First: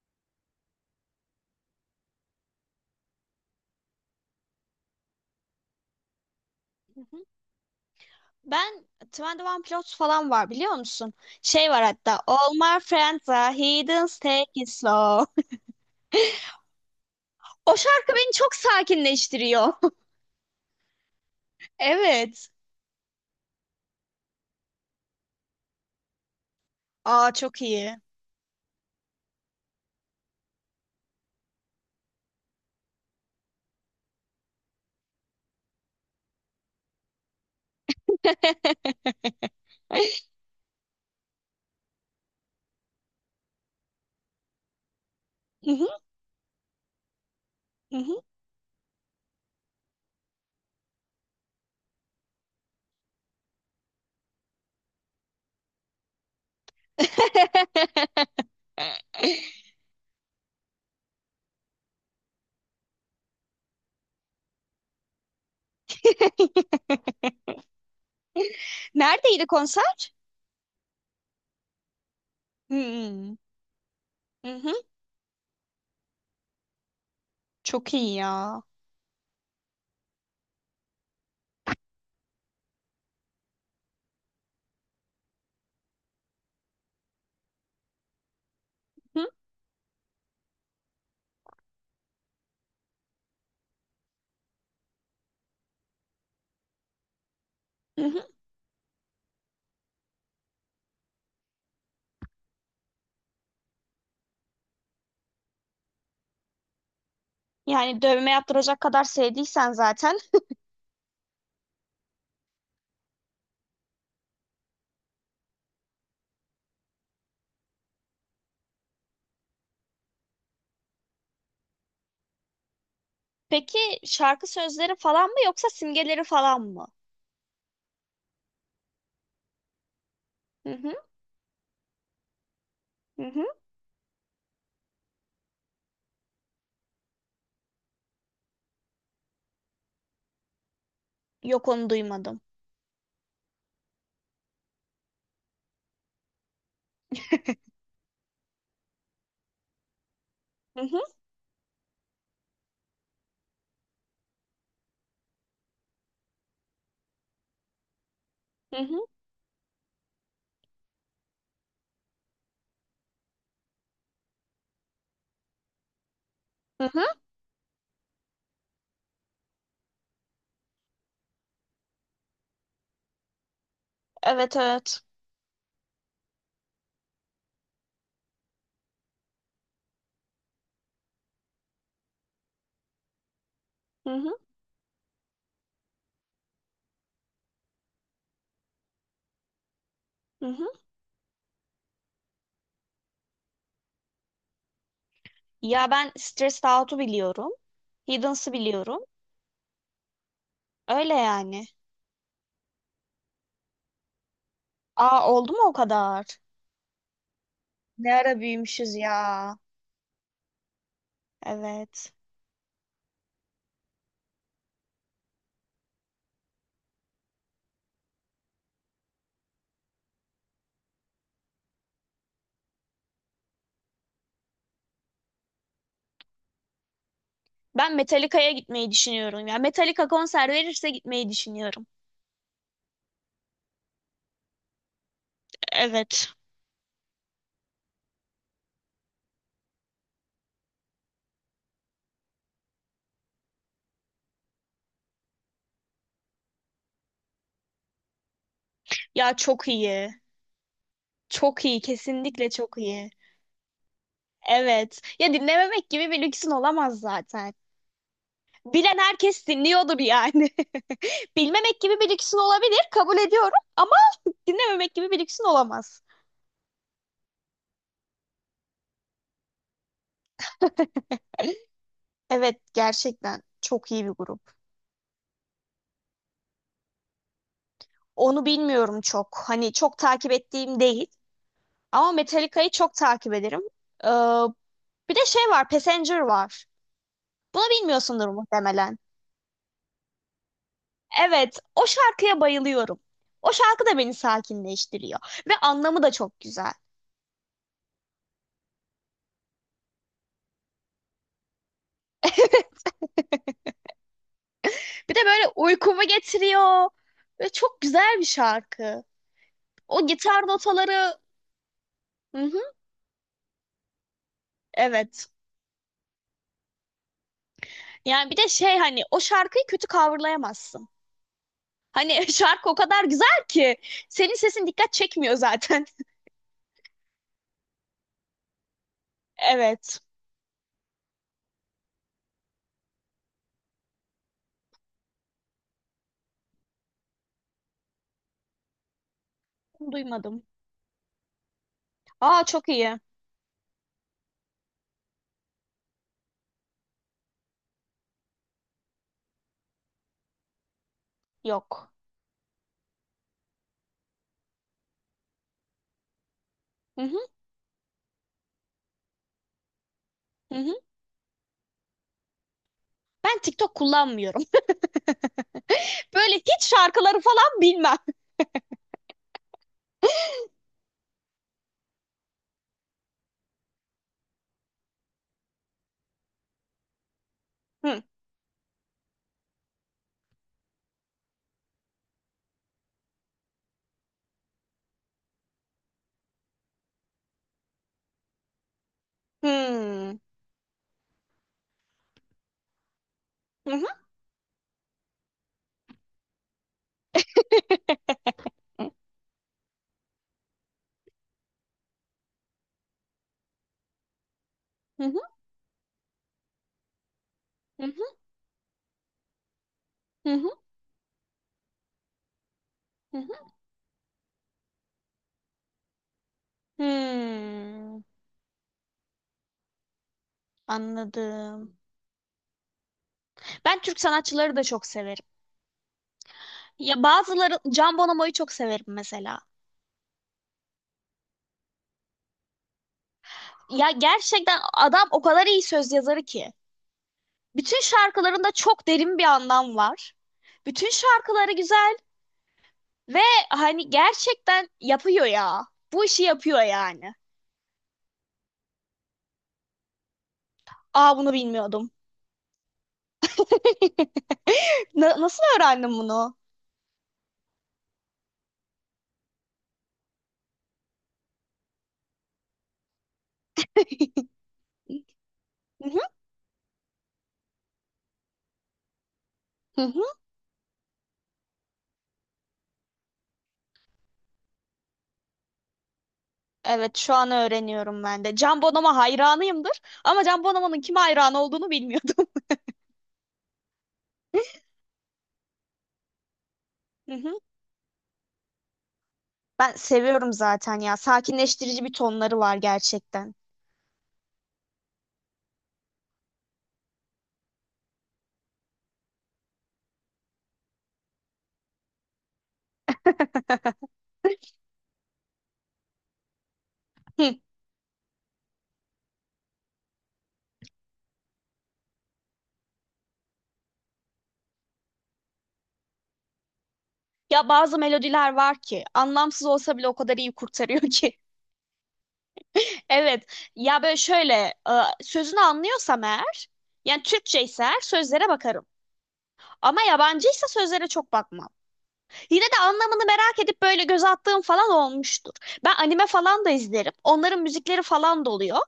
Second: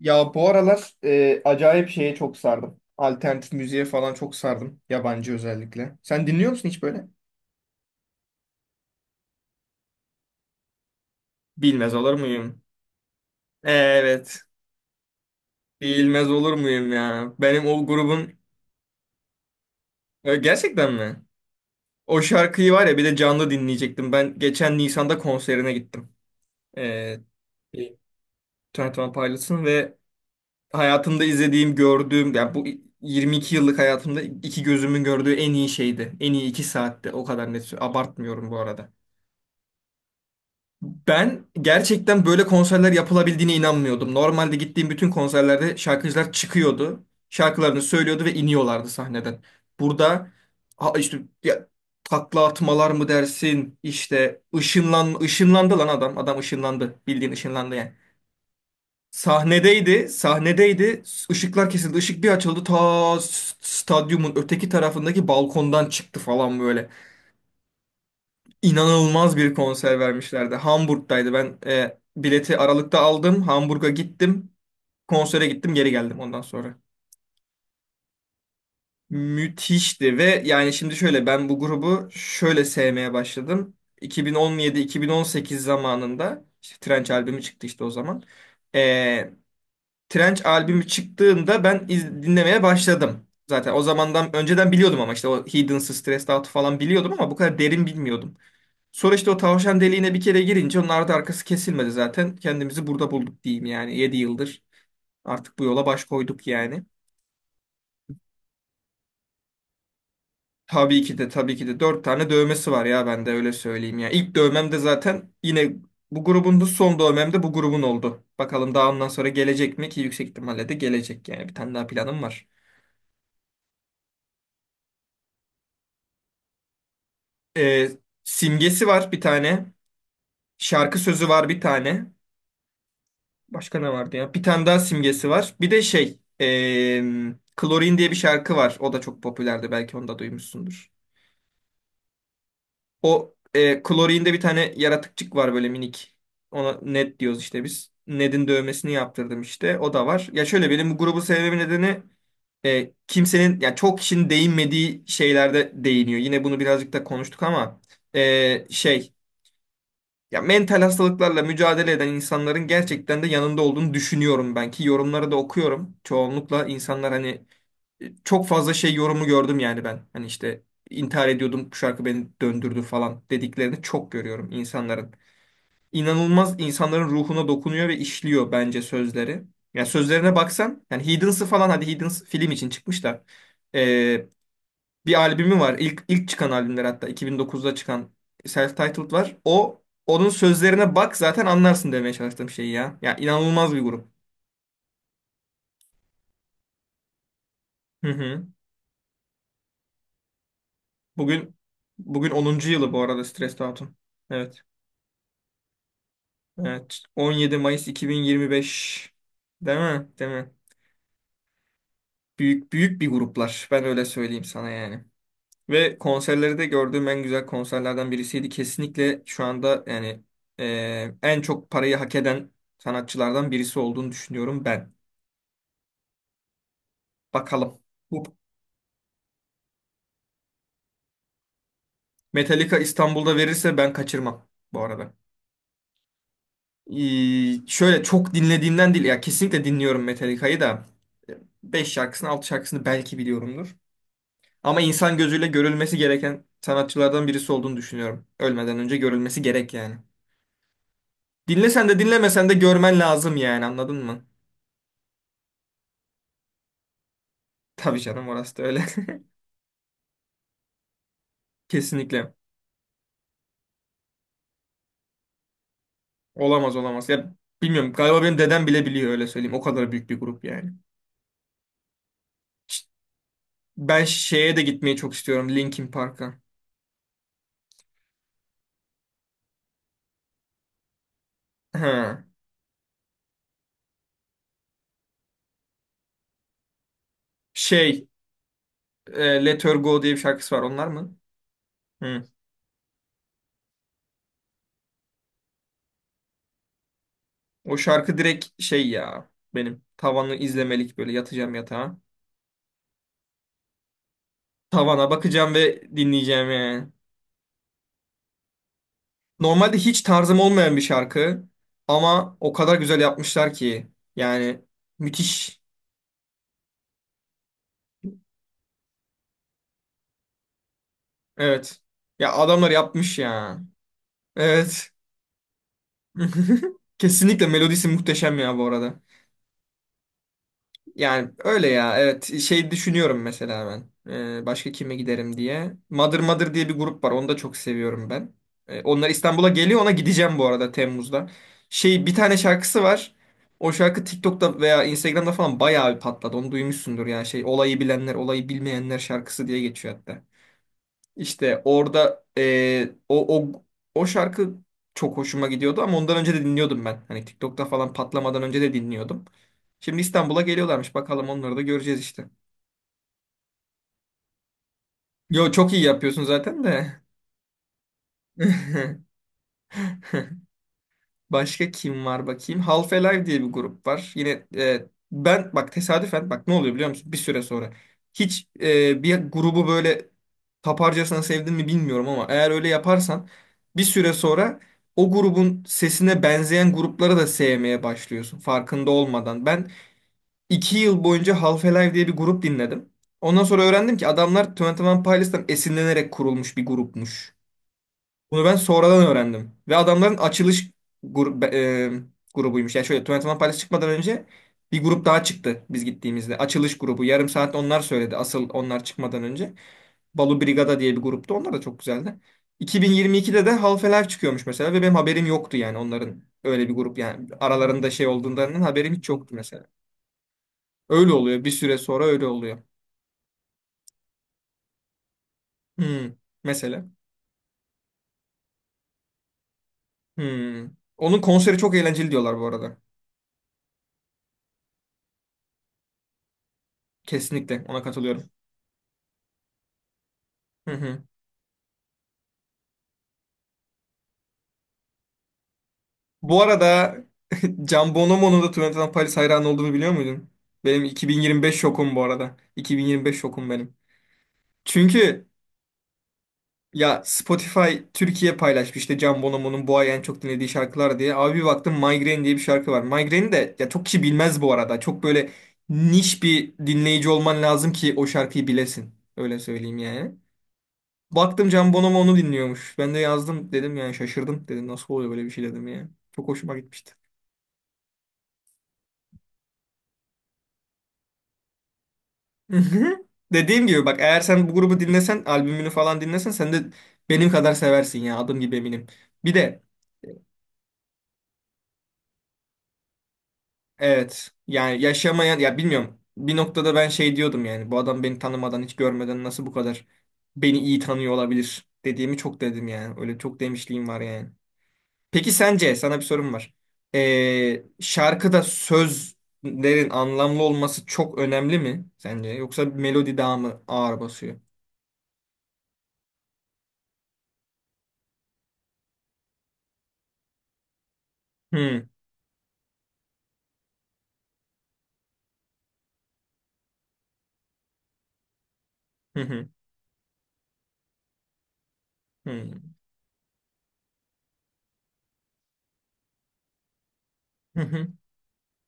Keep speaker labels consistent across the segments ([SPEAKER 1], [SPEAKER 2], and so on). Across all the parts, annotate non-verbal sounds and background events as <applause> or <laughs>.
[SPEAKER 1] Ya bu aralar acayip şeye çok sardım. Alternatif müziğe falan çok sardım. Yabancı özellikle. Sen dinliyor musun hiç
[SPEAKER 2] Hı
[SPEAKER 1] böyle?
[SPEAKER 2] hı. Ben 21 Pilots falan var biliyor musun? Şey var
[SPEAKER 1] Bilmez olur
[SPEAKER 2] hatta All
[SPEAKER 1] muyum?
[SPEAKER 2] my friends are heathens
[SPEAKER 1] Evet.
[SPEAKER 2] take it slow. <laughs>
[SPEAKER 1] Bilmez olur muyum ya? Benim
[SPEAKER 2] O
[SPEAKER 1] o
[SPEAKER 2] şarkı beni
[SPEAKER 1] grubun...
[SPEAKER 2] çok sakinleştiriyor. <laughs>
[SPEAKER 1] E, gerçekten mi? O
[SPEAKER 2] Evet.
[SPEAKER 1] şarkıyı var ya bir de canlı dinleyecektim. Ben geçen Nisan'da konserine gittim. E,
[SPEAKER 2] Aa çok iyi.
[SPEAKER 1] Twenty One Pilots'ın ve hayatımda izlediğim, gördüğüm... Yani bu 22 yıllık hayatımda iki gözümün gördüğü en iyi şeydi. En iyi 2 saatti. O kadar net. Abartmıyorum bu arada. Ben gerçekten böyle konserler yapılabildiğine inanmıyordum. Normalde gittiğim bütün
[SPEAKER 2] Hı
[SPEAKER 1] konserlerde
[SPEAKER 2] hı,
[SPEAKER 1] şarkıcılar çıkıyordu. Şarkılarını
[SPEAKER 2] hı hı.
[SPEAKER 1] söylüyordu ve iniyorlardı sahneden. Burada ha işte ya, takla atmalar mı dersin? İşte ışınlandı lan adam. Adam ışınlandı. Bildiğin ışınlandı yani. Sahnedeydi, sahnedeydi. Işıklar kesildi. Işık bir açıldı. Ta stadyumun öteki tarafındaki balkondan çıktı falan böyle
[SPEAKER 2] <laughs>
[SPEAKER 1] inanılmaz
[SPEAKER 2] Neredeydi
[SPEAKER 1] bir konser
[SPEAKER 2] konser?
[SPEAKER 1] vermişlerdi. Hamburg'daydı. Ben bileti Aralık'ta
[SPEAKER 2] Hmm.
[SPEAKER 1] aldım. Hamburg'a gittim. Konsere gittim, geri geldim ondan sonra.
[SPEAKER 2] Çok iyi ya.
[SPEAKER 1] Müthişti ve yani şimdi şöyle ben bu grubu şöyle sevmeye başladım. 2017-2018 zamanında işte Trench albümü çıktı işte o zaman.
[SPEAKER 2] Hı,
[SPEAKER 1] E, Trench albümü çıktığında ben dinlemeye başladım. Zaten o zamandan önceden biliyordum ama işte o Hidden Stressed Out falan biliyordum ama bu kadar derin
[SPEAKER 2] hı hı.
[SPEAKER 1] bilmiyordum. Sonra işte o tavşan deliğine bir kere girince onun ardı arkası kesilmedi zaten. Kendimizi burada bulduk diyeyim yani. Yedi yıldır artık bu yola baş koyduk yani.
[SPEAKER 2] Yani dövme yaptıracak kadar sevdiysen zaten.
[SPEAKER 1] Tabii ki de tabii ki de 4 tane dövmesi var ya ben de öyle söyleyeyim ya. İlk dövmem de zaten yine bu grubun da son dövmem de bu grubun oldu. Bakalım daha ondan sonra gelecek mi ki yüksek ihtimalle de gelecek yani. Bir tane daha planım var.
[SPEAKER 2] Peki şarkı sözleri falan mı yoksa simgeleri falan mı?
[SPEAKER 1] Ee, simgesi var bir tane.
[SPEAKER 2] Hı hı,
[SPEAKER 1] Şarkı sözü var bir tane.
[SPEAKER 2] hı hı.
[SPEAKER 1] Başka ne vardı ya? Bir tane daha simgesi var. Bir de şey, Klorin diye bir şarkı var. O da çok popülerdi. Belki onu da duymuşsundur.
[SPEAKER 2] Yok onu duymadım.
[SPEAKER 1] O Klorin'de bir tane yaratıkçık var böyle minik. Ona Ned diyoruz işte biz. Ned'in dövmesini yaptırdım işte. O da var. Ya şöyle
[SPEAKER 2] Hı
[SPEAKER 1] benim bu
[SPEAKER 2] hı,
[SPEAKER 1] grubu sevmemin nedeni kimsenin, ya çok kişinin değinmediği şeylerde değiniyor. Yine bunu birazcık da konuştuk ama
[SPEAKER 2] hı hı,
[SPEAKER 1] şey. Ya mental hastalıklarla mücadele eden insanların gerçekten de yanında olduğunu düşünüyorum ben ki yorumları da okuyorum. Çoğunlukla
[SPEAKER 2] hı hı.
[SPEAKER 1] insanlar hani çok fazla şey yorumu gördüm yani ben. Hani işte intihar ediyordum bu şarkı beni döndürdü falan dediklerini çok görüyorum
[SPEAKER 2] Evet evet.
[SPEAKER 1] insanların. İnanılmaz insanların ruhuna dokunuyor ve işliyor bence sözleri. Yani sözlerine baksan yani Heathens'ı falan hadi Heathens film için çıkmış da
[SPEAKER 2] Hı hı,
[SPEAKER 1] bir albümü var. İlk çıkan albümler hatta 2009'da çıkan self-titled var. O onun
[SPEAKER 2] hı hı.
[SPEAKER 1] sözlerine bak zaten anlarsın demeye çalıştığım şey ya. Ya inanılmaz bir grup.
[SPEAKER 2] Ya ben Stressed Out'u biliyorum.
[SPEAKER 1] Hı hı.
[SPEAKER 2] Hiddens'ı biliyorum. Öyle
[SPEAKER 1] Bugün
[SPEAKER 2] yani.
[SPEAKER 1] bugün onuncu yılı bu arada Stressed Out'un. Evet.
[SPEAKER 2] Aa oldu mu o kadar?
[SPEAKER 1] Evet. 17 Mayıs
[SPEAKER 2] Ne ara büyümüşüz
[SPEAKER 1] 2025.
[SPEAKER 2] ya.
[SPEAKER 1] Değil mi? Değil mi?
[SPEAKER 2] Evet.
[SPEAKER 1] Büyük büyük bir gruplar. Ben öyle söyleyeyim sana yani. Ve konserleri de gördüğüm en güzel konserlerden birisiydi. Kesinlikle şu anda yani en çok parayı hak eden sanatçılardan birisi olduğunu düşünüyorum ben. Bakalım.
[SPEAKER 2] Ben
[SPEAKER 1] Bu
[SPEAKER 2] Metallica'ya gitmeyi düşünüyorum ya. Metallica konser verirse gitmeyi düşünüyorum.
[SPEAKER 1] Metallica İstanbul'da verirse ben kaçırmam bu arada.
[SPEAKER 2] Evet.
[SPEAKER 1] Şöyle çok dinlediğimden değil ya kesinlikle dinliyorum Metallica'yı da 5 şarkısını 6 şarkısını belki biliyorumdur. Ama insan gözüyle görülmesi gereken sanatçılardan birisi olduğunu düşünüyorum. Ölmeden önce
[SPEAKER 2] Ya
[SPEAKER 1] görülmesi
[SPEAKER 2] çok
[SPEAKER 1] gerek yani.
[SPEAKER 2] iyi. Çok iyi,
[SPEAKER 1] Dinlesen de dinlemesen
[SPEAKER 2] kesinlikle
[SPEAKER 1] de
[SPEAKER 2] çok
[SPEAKER 1] görmen
[SPEAKER 2] iyi.
[SPEAKER 1] lazım yani anladın mı?
[SPEAKER 2] Evet. Ya dinlememek gibi bir lüksün olamaz zaten.
[SPEAKER 1] Tabii canım orası da öyle.
[SPEAKER 2] Bilen herkes dinliyordur yani. <laughs>
[SPEAKER 1] <laughs>
[SPEAKER 2] Bilmemek gibi bir
[SPEAKER 1] Kesinlikle.
[SPEAKER 2] lüksün olabilir, kabul ediyorum ama dinlememek gibi bir lüksün olamaz.
[SPEAKER 1] Olamaz olamaz. Ya bilmiyorum galiba benim dedem bile biliyor öyle söyleyeyim. O kadar büyük bir grup yani.
[SPEAKER 2] <laughs> Evet,
[SPEAKER 1] Ş-
[SPEAKER 2] gerçekten çok iyi
[SPEAKER 1] Ben
[SPEAKER 2] bir grup.
[SPEAKER 1] şeye de gitmeyi çok istiyorum. Linkin Park'a.
[SPEAKER 2] Onu bilmiyorum çok. Hani çok takip ettiğim değil. Ama
[SPEAKER 1] Ha.
[SPEAKER 2] Metallica'yı çok takip ederim. Ee, Bir de şey var, Passenger var. Bunu
[SPEAKER 1] Şey
[SPEAKER 2] bilmiyorsundur muhtemelen.
[SPEAKER 1] Let Her Go diye bir şarkısı var. Onlar mı?
[SPEAKER 2] Evet, o
[SPEAKER 1] Hı.
[SPEAKER 2] şarkıya bayılıyorum. O şarkı da beni sakinleştiriyor ve anlamı da çok güzel.
[SPEAKER 1] O şarkı direkt şey ya benim tavanı izlemelik böyle yatacağım yatağa.
[SPEAKER 2] <laughs>
[SPEAKER 1] Tavana
[SPEAKER 2] Bir de böyle
[SPEAKER 1] bakacağım ve
[SPEAKER 2] uykumu
[SPEAKER 1] dinleyeceğim yani.
[SPEAKER 2] getiriyor ve çok güzel bir şarkı.
[SPEAKER 1] Normalde hiç
[SPEAKER 2] O
[SPEAKER 1] tarzım
[SPEAKER 2] gitar
[SPEAKER 1] olmayan bir
[SPEAKER 2] notaları,
[SPEAKER 1] şarkı ama
[SPEAKER 2] hı
[SPEAKER 1] o
[SPEAKER 2] hı,
[SPEAKER 1] kadar güzel yapmışlar ki yani
[SPEAKER 2] evet.
[SPEAKER 1] müthiş.
[SPEAKER 2] Yani bir de şey hani o şarkıyı kötü coverlayamazsın.
[SPEAKER 1] Evet.
[SPEAKER 2] Hani
[SPEAKER 1] Ya
[SPEAKER 2] <laughs>
[SPEAKER 1] adamlar
[SPEAKER 2] şarkı o kadar
[SPEAKER 1] yapmış
[SPEAKER 2] güzel
[SPEAKER 1] ya.
[SPEAKER 2] ki senin sesin
[SPEAKER 1] Evet.
[SPEAKER 2] dikkat çekmiyor zaten. <laughs>
[SPEAKER 1] <laughs> Kesinlikle melodisi muhteşem ya bu arada.
[SPEAKER 2] Evet,
[SPEAKER 1] Yani öyle ya evet şey düşünüyorum mesela ben. Başka kime giderim diye. Mother Mother diye bir grup var onu da çok seviyorum ben. Onlar İstanbul'a geliyor ona gideceğim
[SPEAKER 2] duymadım.
[SPEAKER 1] bu arada Temmuz'da. Şey bir tane
[SPEAKER 2] Aa çok
[SPEAKER 1] şarkısı
[SPEAKER 2] iyi.
[SPEAKER 1] var. O şarkı TikTok'ta veya Instagram'da falan bayağı bir patladı. Onu duymuşsundur yani şey olayı bilenler olayı bilmeyenler şarkısı diye geçiyor hatta. İşte
[SPEAKER 2] Yok.
[SPEAKER 1] orada o şarkı çok hoşuma gidiyordu ama ondan önce de dinliyordum
[SPEAKER 2] Hı
[SPEAKER 1] ben.
[SPEAKER 2] hı,
[SPEAKER 1] Hani TikTok'ta falan patlamadan önce de dinliyordum. Şimdi İstanbul'a
[SPEAKER 2] hı hı.
[SPEAKER 1] geliyorlarmış. Bakalım onları da göreceğiz işte.
[SPEAKER 2] Ben TikTok kullanmıyorum.
[SPEAKER 1] Yo çok iyi
[SPEAKER 2] <laughs>
[SPEAKER 1] yapıyorsun
[SPEAKER 2] Böyle
[SPEAKER 1] zaten
[SPEAKER 2] hiç
[SPEAKER 1] de.
[SPEAKER 2] şarkıları falan bilmem.
[SPEAKER 1] <laughs> Başka kim var bakayım? Half Alive diye bir grup var. Yine ben bak tesadüfen bak ne oluyor biliyor musun? Bir süre sonra.
[SPEAKER 2] <laughs> Hı.
[SPEAKER 1] Hiç bir grubu böyle taparcasına sevdin mi bilmiyorum ama eğer öyle yaparsan bir süre sonra o grubun sesine benzeyen grupları da sevmeye başlıyorsun farkında olmadan. Ben
[SPEAKER 2] Hmm.
[SPEAKER 1] 2 yıl boyunca Half Alive diye bir grup dinledim. Ondan sonra
[SPEAKER 2] Hı hı
[SPEAKER 1] öğrendim ki adamlar Twenty One Pilots'tan esinlenerek kurulmuş bir grupmuş. Bunu ben sonradan öğrendim. Ve adamların açılış grubuymuş. Yani şöyle Twenty One Pilots çıkmadan önce bir grup
[SPEAKER 2] hı hı
[SPEAKER 1] daha çıktı biz gittiğimizde. Açılış grubu. Yarım saat onlar
[SPEAKER 2] hı
[SPEAKER 1] söyledi. Asıl onlar çıkmadan önce.
[SPEAKER 2] hı
[SPEAKER 1] Balu
[SPEAKER 2] hı
[SPEAKER 1] Brigada diye bir gruptu. Onlar da çok güzeldi.
[SPEAKER 2] hı.
[SPEAKER 1] 2022'de
[SPEAKER 2] Hı.
[SPEAKER 1] de Half-Life çıkıyormuş mesela ve benim haberim yoktu yani onların öyle bir grup yani aralarında
[SPEAKER 2] Hmm,
[SPEAKER 1] şey olduğundan haberim hiç yoktu mesela. Öyle oluyor. Bir
[SPEAKER 2] anladım.
[SPEAKER 1] süre sonra öyle oluyor.
[SPEAKER 2] Ben Türk sanatçıları da çok severim.
[SPEAKER 1] Hmm. Mesela.
[SPEAKER 2] Ya bazıları Can Bonomo'yu çok severim mesela.
[SPEAKER 1] Hmm. Onun konseri çok eğlenceli diyorlar bu arada.
[SPEAKER 2] Ya gerçekten adam o kadar iyi söz yazarı ki.
[SPEAKER 1] Kesinlikle
[SPEAKER 2] Bütün
[SPEAKER 1] ona katılıyorum.
[SPEAKER 2] şarkılarında çok derin bir anlam var.
[SPEAKER 1] Hı
[SPEAKER 2] Bütün
[SPEAKER 1] hı.
[SPEAKER 2] şarkıları güzel ve hani gerçekten yapıyor ya. Bu işi
[SPEAKER 1] Bu
[SPEAKER 2] yapıyor
[SPEAKER 1] arada
[SPEAKER 2] yani.
[SPEAKER 1] <laughs> Can Bonomo'nun da Twenty Paris hayranı olduğunu biliyor muydun? Benim
[SPEAKER 2] Aa bunu
[SPEAKER 1] 2025
[SPEAKER 2] bilmiyordum.
[SPEAKER 1] şokum bu arada. 2025 şokum benim.
[SPEAKER 2] <laughs> Na-
[SPEAKER 1] Çünkü
[SPEAKER 2] nasıl öğrendim bunu?
[SPEAKER 1] ya Spotify Türkiye paylaşmış işte Can Bonomo'nun bu ay en çok dinlediği şarkılar diye. Abi bir baktım Migraine diye bir şarkı var. Migraine'i de ya çok kişi
[SPEAKER 2] <laughs>
[SPEAKER 1] bilmez bu arada. Çok böyle
[SPEAKER 2] Hı hı.
[SPEAKER 1] niş bir dinleyici olman lazım ki o şarkıyı bilesin. Öyle söyleyeyim
[SPEAKER 2] Hı hı.
[SPEAKER 1] yani. Baktım Can Bonomo onu dinliyormuş. Ben de yazdım dedim yani şaşırdım dedim. Nasıl oluyor böyle bir şey dedim ya. Çok hoşuma gitmişti.
[SPEAKER 2] Evet şu an öğreniyorum ben de. Can Bonomo hayranıyımdır ama Can Bonomo'nun kime hayran olduğunu bilmiyordum.
[SPEAKER 1] Hı hı. Dediğim gibi bak eğer sen bu
[SPEAKER 2] <laughs>
[SPEAKER 1] grubu dinlesen albümünü falan dinlesen sen de
[SPEAKER 2] Hı
[SPEAKER 1] benim
[SPEAKER 2] hı.
[SPEAKER 1] kadar seversin ya adım gibi eminim. Bir de
[SPEAKER 2] Ben seviyorum zaten ya. Sakinleştirici bir tonları var gerçekten.
[SPEAKER 1] evet yani yaşamayan ya bilmiyorum bir noktada ben şey diyordum yani bu adam beni tanımadan hiç görmeden nasıl bu kadar beni iyi tanıyor olabilir dediğimi çok dedim yani öyle çok
[SPEAKER 2] <laughs>
[SPEAKER 1] demişliğim var yani. Peki sence sana bir sorum var.
[SPEAKER 2] Hı.
[SPEAKER 1] Şarkıda sözlerin anlamlı olması çok önemli mi sence yoksa melodi daha mı ağır basıyor?
[SPEAKER 2] Ya bazı melodiler var ki anlamsız olsa bile o kadar iyi kurtarıyor ki. <laughs>
[SPEAKER 1] Hı
[SPEAKER 2] Evet. Ya böyle şöyle e, sözünü anlıyorsam eğer yani Türkçe ise eğer sözlere bakarım.
[SPEAKER 1] hı hı.
[SPEAKER 2] Ama yabancıysa sözlere çok bakmam. Yine
[SPEAKER 1] Hı.
[SPEAKER 2] de anlamını merak edip böyle göz attığım falan olmuştur. Ben anime falan da izlerim. Onların
[SPEAKER 1] Hı
[SPEAKER 2] müzikleri
[SPEAKER 1] hı.
[SPEAKER 2] falan da oluyor.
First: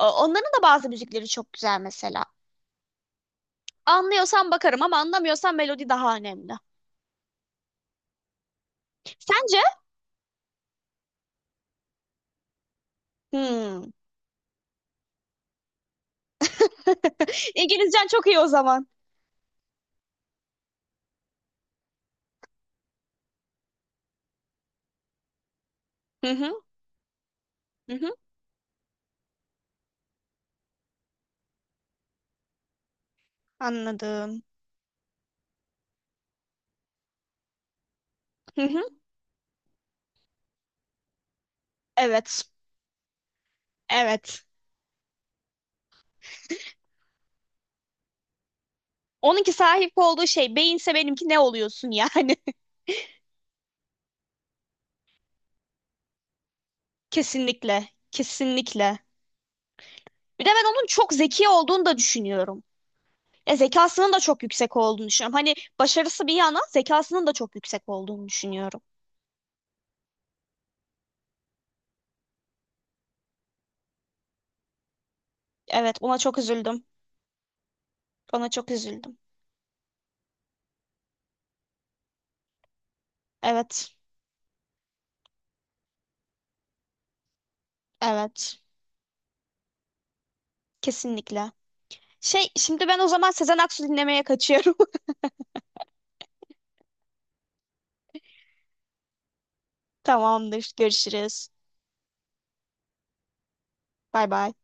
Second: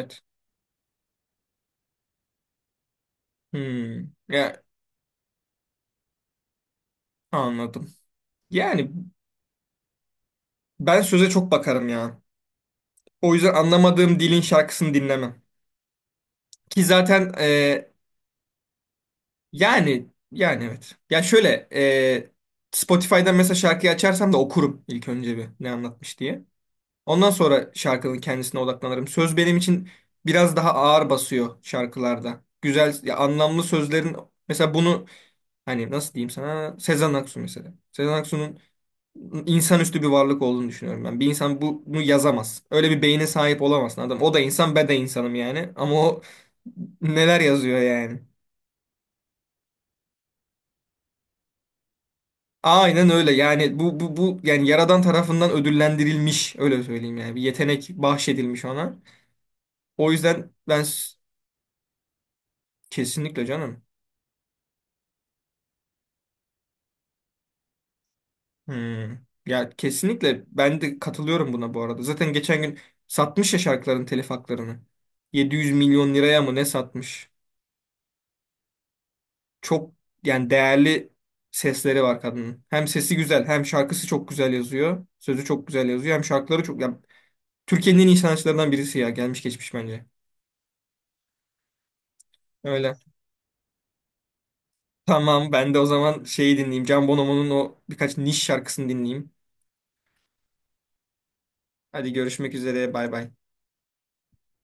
[SPEAKER 2] O- Onların da bazı müzikleri çok güzel mesela.
[SPEAKER 1] Hmm.
[SPEAKER 2] Anlıyorsam
[SPEAKER 1] Ya,
[SPEAKER 2] bakarım ama anlamıyorsam melodi daha önemli.
[SPEAKER 1] anladım. Yani
[SPEAKER 2] Sence?
[SPEAKER 1] ben söze çok bakarım ya. O yüzden
[SPEAKER 2] Hmm.
[SPEAKER 1] anlamadığım dilin şarkısını dinlemem. Ki zaten
[SPEAKER 2] <laughs> İngilizcen çok iyi o zaman.
[SPEAKER 1] yani evet. Ya şöyle Spotify'dan mesela şarkıyı açarsam da okurum ilk önce bir ne anlatmış
[SPEAKER 2] Hı
[SPEAKER 1] diye.
[SPEAKER 2] hı,
[SPEAKER 1] Ondan sonra
[SPEAKER 2] hı hı.
[SPEAKER 1] şarkının kendisine odaklanırım. Söz benim için biraz daha ağır basıyor şarkılarda. Güzel ya anlamlı sözlerin
[SPEAKER 2] Anladım.
[SPEAKER 1] mesela bunu hani nasıl diyeyim sana Sezen Aksu mesela. Sezen Aksu'nun
[SPEAKER 2] Hı hı.
[SPEAKER 1] insanüstü bir varlık olduğunu düşünüyorum ben. Bir insan bunu
[SPEAKER 2] Evet,
[SPEAKER 1] yazamaz. Öyle bir beyne sahip olamazsın adam. O da
[SPEAKER 2] evet.
[SPEAKER 1] insan, ben de insanım yani. Ama o neler yazıyor yani.
[SPEAKER 2] Onunki sahip olduğu şey beyinse benimki ne oluyorsun yani?
[SPEAKER 1] Aynen öyle. Yani bu yani yaradan tarafından ödüllendirilmiş öyle
[SPEAKER 2] <laughs>
[SPEAKER 1] söyleyeyim yani. Bir
[SPEAKER 2] Kesinlikle,
[SPEAKER 1] yetenek bahşedilmiş ona.
[SPEAKER 2] kesinlikle.
[SPEAKER 1] O
[SPEAKER 2] Bir de
[SPEAKER 1] yüzden
[SPEAKER 2] ben
[SPEAKER 1] ben
[SPEAKER 2] onun çok
[SPEAKER 1] s-
[SPEAKER 2] zeki olduğunu da düşünüyorum.
[SPEAKER 1] Kesinlikle canım.
[SPEAKER 2] Zekasının da çok yüksek olduğunu düşünüyorum. Hani başarısı bir yana zekasının da çok yüksek olduğunu düşünüyorum.
[SPEAKER 1] Hmm. Ya kesinlikle ben de katılıyorum buna bu arada. Zaten geçen gün satmış ya şarkıların telif haklarını. 700
[SPEAKER 2] Evet,
[SPEAKER 1] milyon
[SPEAKER 2] ona çok
[SPEAKER 1] liraya mı ne
[SPEAKER 2] üzüldüm.
[SPEAKER 1] satmış?
[SPEAKER 2] Ona çok üzüldüm.
[SPEAKER 1] Çok yani değerli sesleri var kadının. Hem sesi güzel, hem
[SPEAKER 2] Evet,
[SPEAKER 1] şarkısı çok güzel yazıyor. Sözü çok güzel yazıyor, hem şarkıları çok yani Türkiye'nin en iyi
[SPEAKER 2] evet.
[SPEAKER 1] sanatçılarından birisi ya, gelmiş geçmiş bence.
[SPEAKER 2] Kesinlikle. Şey, şimdi
[SPEAKER 1] Öyle.
[SPEAKER 2] ben o zaman Sezen Aksu dinlemeye kaçıyorum.
[SPEAKER 1] Tamam, ben de o zaman şeyi dinleyeyim. Can Bonomo'nun o birkaç niş şarkısını dinleyeyim.
[SPEAKER 2] <laughs> Tamamdır. Görüşürüz.
[SPEAKER 1] Hadi görüşmek üzere, bay bay.
[SPEAKER 2] Bay bay.